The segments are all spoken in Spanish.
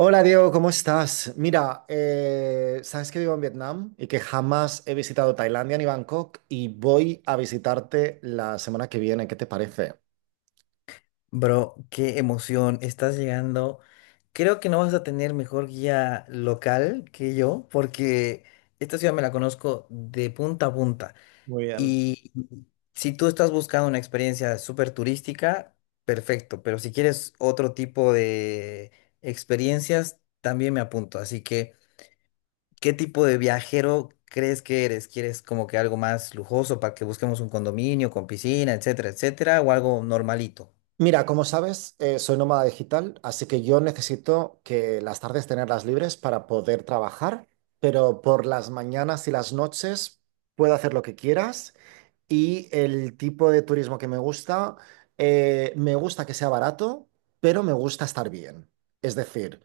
Hola Diego, ¿cómo estás? Mira, sabes que vivo en Vietnam y que jamás he visitado Tailandia ni Bangkok y voy a visitarte la semana que viene. ¿Qué te parece? Bro, qué emoción, estás llegando. Creo que no vas a tener mejor guía local que yo, porque esta ciudad me la conozco de punta a punta. Muy bien. Y si tú estás buscando una experiencia súper turística, perfecto, pero si quieres otro tipo de experiencias, también me apunto. Así que, ¿qué tipo de viajero crees que eres? ¿Quieres como que algo más lujoso para que busquemos un condominio con piscina, etcétera, etcétera, o algo normalito? Mira, como sabes, soy nómada digital, así que yo necesito que las tardes tenerlas libres para poder trabajar, pero por las mañanas y las noches puedo hacer lo que quieras y el tipo de turismo que me gusta que sea barato, pero me gusta estar bien. Es decir,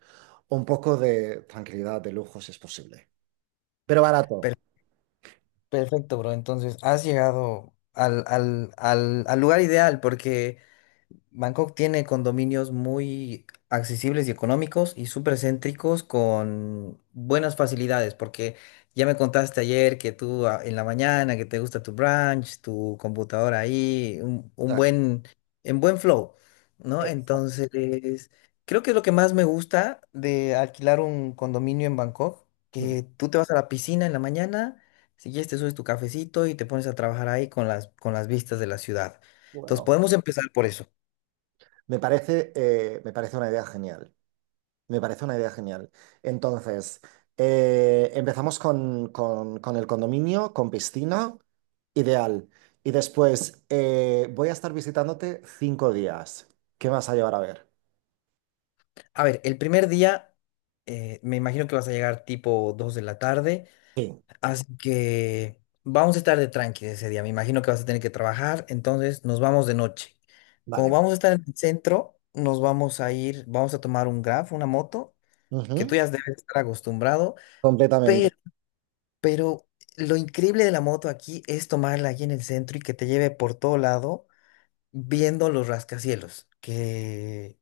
un poco de tranquilidad, de lujo, si es posible, pero barato. O Perfecto, bro. Entonces, has llegado al lugar ideal porque... Bangkok tiene condominios muy accesibles y económicos y súper céntricos con buenas facilidades, porque ya me contaste ayer que tú en la mañana, que te gusta tu brunch, tu computadora ahí, un sea, buen, en buen flow, ¿no? eh, Entonces, creo que es lo que más me gusta de alquilar un condominio en Bangkok, que tú te vas a la piscina en la mañana, si quieres te subes tu cafecito y te pones a trabajar ahí con las vistas de la ciudad. Entonces, bueno, podemos empezar por eso. Me parece una idea genial. Me parece una idea genial. Entonces, empezamos con el condominio, con piscina, ideal. Y después, voy a estar visitándote 5 días. ¿Qué me vas a llevar a ver? A ver, el primer día me imagino que vas a llegar tipo 2 de la tarde, Sí. así que vamos a estar de tranqui ese día. Me imagino que vas a tener que trabajar, entonces nos vamos de noche. Como Vale. vamos a estar en el centro, nos vamos a ir, vamos a tomar un Grab, una moto, Ujú. que tú ya debes estar acostumbrado, Completamente. pero, pero lo increíble de la moto aquí es tomarla aquí en el centro y que te lleve por todo lado viendo los rascacielos, que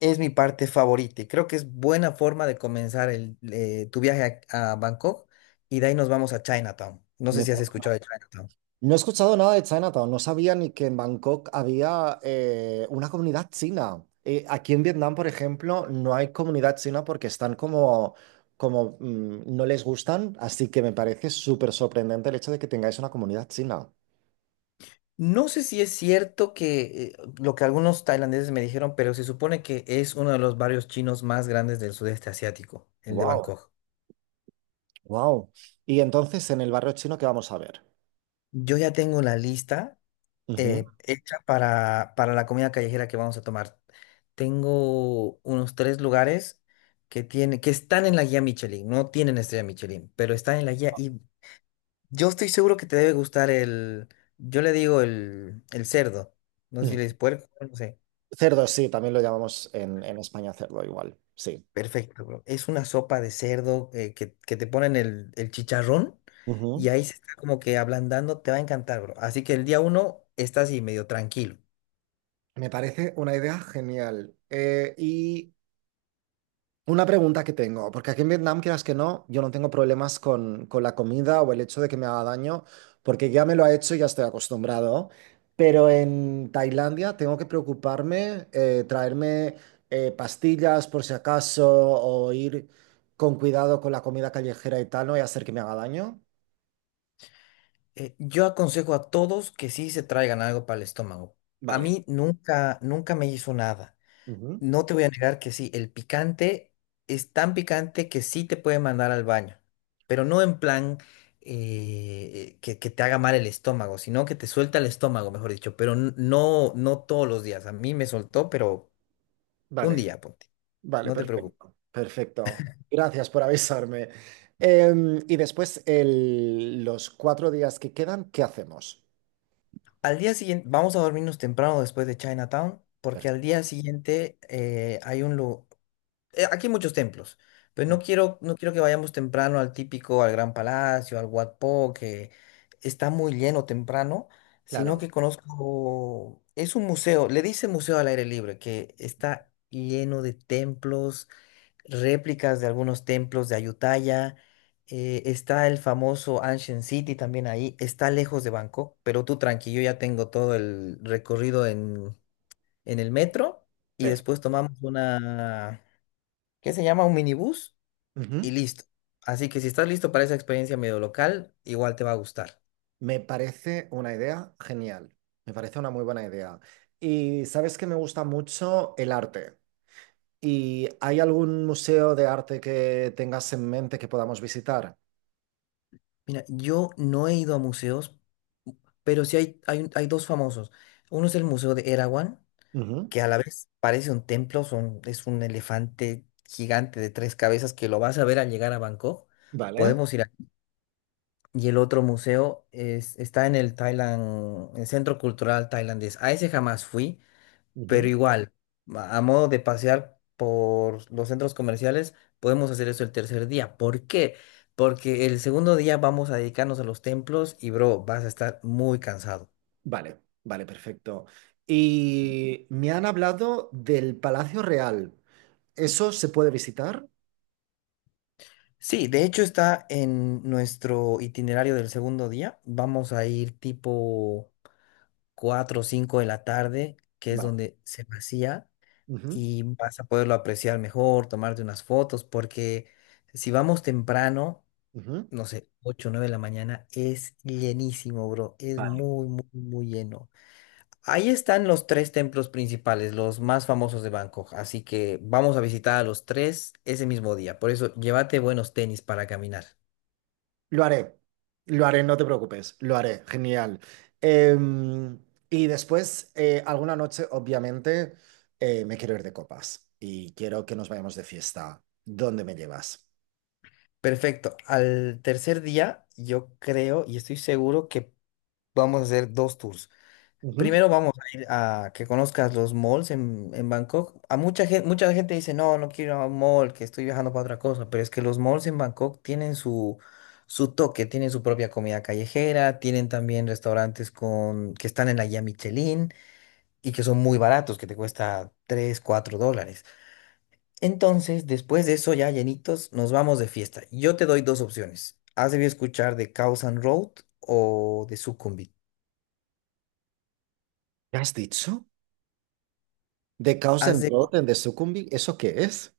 es mi parte favorita. Y creo que es buena forma de comenzar tu viaje a Bangkok y de ahí nos vamos a Chinatown. No sé Me si has escuchado de Chinatown. No he escuchado nada de Chinatown, no sabía ni que en Bangkok había una comunidad china. Aquí en Vietnam, por ejemplo, no hay comunidad china porque están como no les gustan, así que me parece súper sorprendente el hecho de que tengáis una comunidad china. No sé si es cierto que lo que algunos tailandeses me dijeron, pero se supone que es uno de los barrios chinos más grandes del sudeste asiático, el de Wow, Bangkok. wow. Y entonces, en el barrio chino, ¿qué vamos a ver? Yo ya tengo la lista Ujú, hecha para la comida callejera que vamos a tomar. Tengo unos tres lugares que están en la guía Michelin, no tienen estrella Michelin, pero están en la guía. Y yo estoy seguro que te debe gustar el, yo le digo el cerdo, no sé si ujú. le dices puerco, no sé. Cerdo, sí, también lo llamamos en España cerdo igual, sí. Perfecto, bro. Es una sopa de cerdo que te ponen el chicharrón Ujú. y ahí se está como que ablandando, te va a encantar, bro. Así que el día uno estás así medio tranquilo. Me parece una idea genial. Y una pregunta que tengo, porque aquí en Vietnam, quieras que no, yo no tengo problemas con la comida o el hecho de que me haga daño, porque ya me lo ha hecho y ya estoy acostumbrado. Pero en Tailandia tengo que preocuparme, traerme pastillas por si acaso, o ir con cuidado con la comida callejera y tal, no voy a hacer que me haga daño. Yo aconsejo a todos que sí se traigan algo para el estómago. A Vale. mí nunca, nunca me hizo nada. Ujú. No te voy a negar que sí, el picante es tan picante que sí te puede mandar al baño, pero no en plan que te haga mal el estómago, sino que te suelta el estómago, mejor dicho, pero no todos los días. A mí me soltó, pero un Vale, día, ponte, vale, no te preocupes. perfecto. Perfecto. Gracias por avisarme. Y después, los 4 días que quedan, ¿qué hacemos? Al día siguiente, vamos a dormirnos temprano después de Chinatown, Per- porque al día siguiente hay un lugar. Aquí hay muchos templos, pero mm, no quiero, no quiero que vayamos temprano al típico, al Gran Palacio, al Wat Po, que está muy lleno temprano, sino que Claro, conozco, es un museo, le dice museo al aire libre, que está lleno de templos, réplicas de algunos templos de Ayutthaya, está el famoso Ancient City también ahí, está lejos de Bangkok, pero tú tranquilo, ya tengo todo el recorrido en el metro y después perfecto. tomamos una que se llama un minibús y Ujú. listo. Así que si estás listo para esa experiencia medio local, igual te va a gustar. Me parece una idea genial. Me parece una muy buena idea. Y sabes que me gusta mucho el arte. ¿Y hay algún museo de arte que tengas en mente que podamos visitar? Mira, yo no he ido a museos, pero sí hay dos famosos. Uno es el Museo de Erawan, Ujú. que a la vez parece un templo, es un elefante gigante de tres cabezas que lo vas a ver al llegar a Bangkok. Vale. Podemos ir a... Y el otro museo es, está en el Thailand, el Centro Cultural Tailandés. A ese jamás fui. Pero Ujú. igual, a modo de pasear por los centros comerciales, podemos hacer eso el tercer día. ¿Por qué? Porque el segundo día vamos a dedicarnos a los templos y, bro, vas a estar muy cansado. Vale, vale, perfecto. Y me han hablado del Palacio Real. ¿Eso se puede visitar? Sí, de hecho está en nuestro itinerario del segundo día. Vamos a ir tipo 4 o 5 de la tarde, que es Vale. donde se vacía, Ujú. y vas a poderlo apreciar mejor, tomarte unas fotos, porque si vamos temprano Ujú. no sé, ocho o 9 de la mañana, es llenísimo, bro. Es Vale. muy, muy, muy lleno. Ahí están los tres templos principales, los más famosos de Bangkok. Así que vamos a visitar a los tres ese mismo día. Por eso, llévate buenos tenis para caminar. Lo haré, lo haré, no te preocupes, lo haré, genial. Em, y después, alguna noche, obviamente, me quiero ir de copas y quiero que nos vayamos de fiesta. ¿Dónde me llevas? Perfecto. Al tercer día, yo creo y estoy seguro que vamos a hacer dos tours. Ujú. Primero vamos a ir a que conozcas los malls en Bangkok. A mucha gente dice, no, no quiero ir a un mall, que estoy viajando para otra cosa, pero es que los malls en Bangkok tienen su toque, tienen su propia comida callejera, tienen también restaurantes que están en la guía Michelin y que son muy baratos, que te cuesta 3 4 dólares. Entonces, después de eso, ya llenitos, nos vamos de fiesta. Yo te doy dos opciones. Has debido escuchar de Khao San Road o de Sukhumvit. ¿Qué has dicho? ¿De Chaos and Road en The Succumbi? ¿Eso qué es?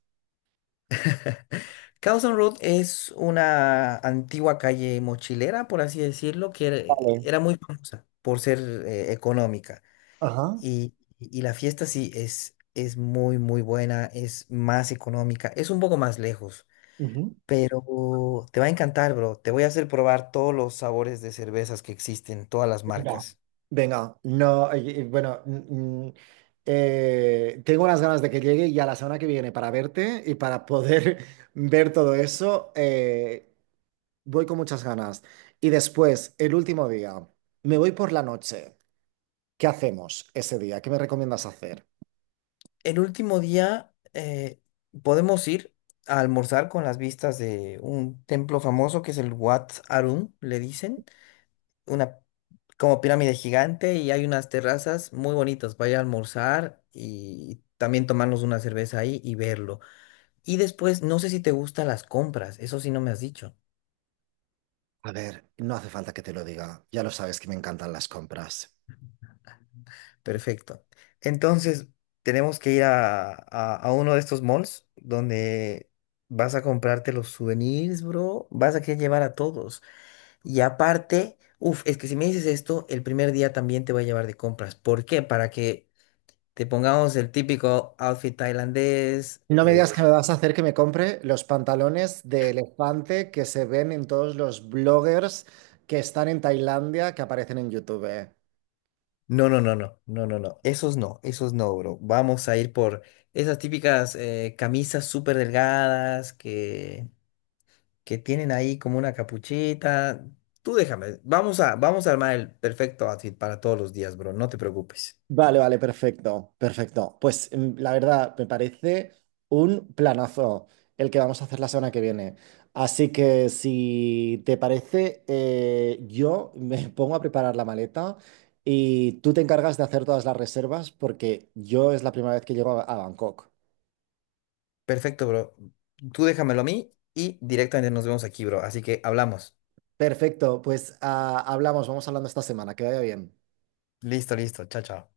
Carlson Road es una antigua calle mochilera, por así decirlo, que Vale. era muy famosa por ser económica. Ajá. Y, y la fiesta sí es muy, muy buena, es más económica, es un poco más lejos, Ujú. pero te va a encantar, bro. Te voy a hacer probar todos los sabores de cervezas que existen, todas las Venga. marcas. Venga, no, bueno, tengo unas ganas de que llegue ya la semana que viene para verte y para poder ver todo eso. Voy con muchas ganas. Y después, el último día, me voy por la noche. ¿Qué hacemos ese día? ¿Qué me recomiendas hacer? El último día podemos ir a almorzar con las vistas de un templo famoso que es el Wat Arun, le dicen. Una como pirámide gigante, y hay unas terrazas muy bonitas para ir a almorzar y también tomarnos una cerveza ahí y verlo. Y después, no sé si te gustan las compras, eso sí no me has dicho. A ver, no hace falta que te lo diga. Ya lo sabes que me encantan las compras. Perfecto. Entonces, tenemos que ir a uno de estos malls donde vas a comprarte los souvenirs, bro, vas a querer llevar a todos. Y aparte, uff, es que si me dices esto, el primer día también te voy a llevar de compras. ¿Por qué? Para que te pongamos el típico outfit tailandés. No me eh, digas que me vas a hacer que me compre los pantalones de elefante que se ven en todos los bloggers que están en Tailandia que aparecen en YouTube. no, no, no, no, no, no, no. Esos no, esos no, bro. Vamos a ir por esas típicas camisas súper delgadas que tienen ahí como una capuchita. Tú déjame, vamos a armar el perfecto outfit para todos los días, bro. No te preocupes. Vale, vale, perfecto, perfecto. Pues la verdad, me parece un planazo el que vamos a hacer la semana que viene. Así que si te parece, yo me pongo a preparar la maleta y tú te encargas de hacer todas las reservas porque yo es la primera vez que llego a Bangkok. Perfecto, bro. Tú déjamelo a mí y directamente nos vemos aquí, bro. Así que hablamos. Perfecto, pues ah, hablamos, vamos hablando esta semana, que vaya bien. Listo, listo. Chao, chao.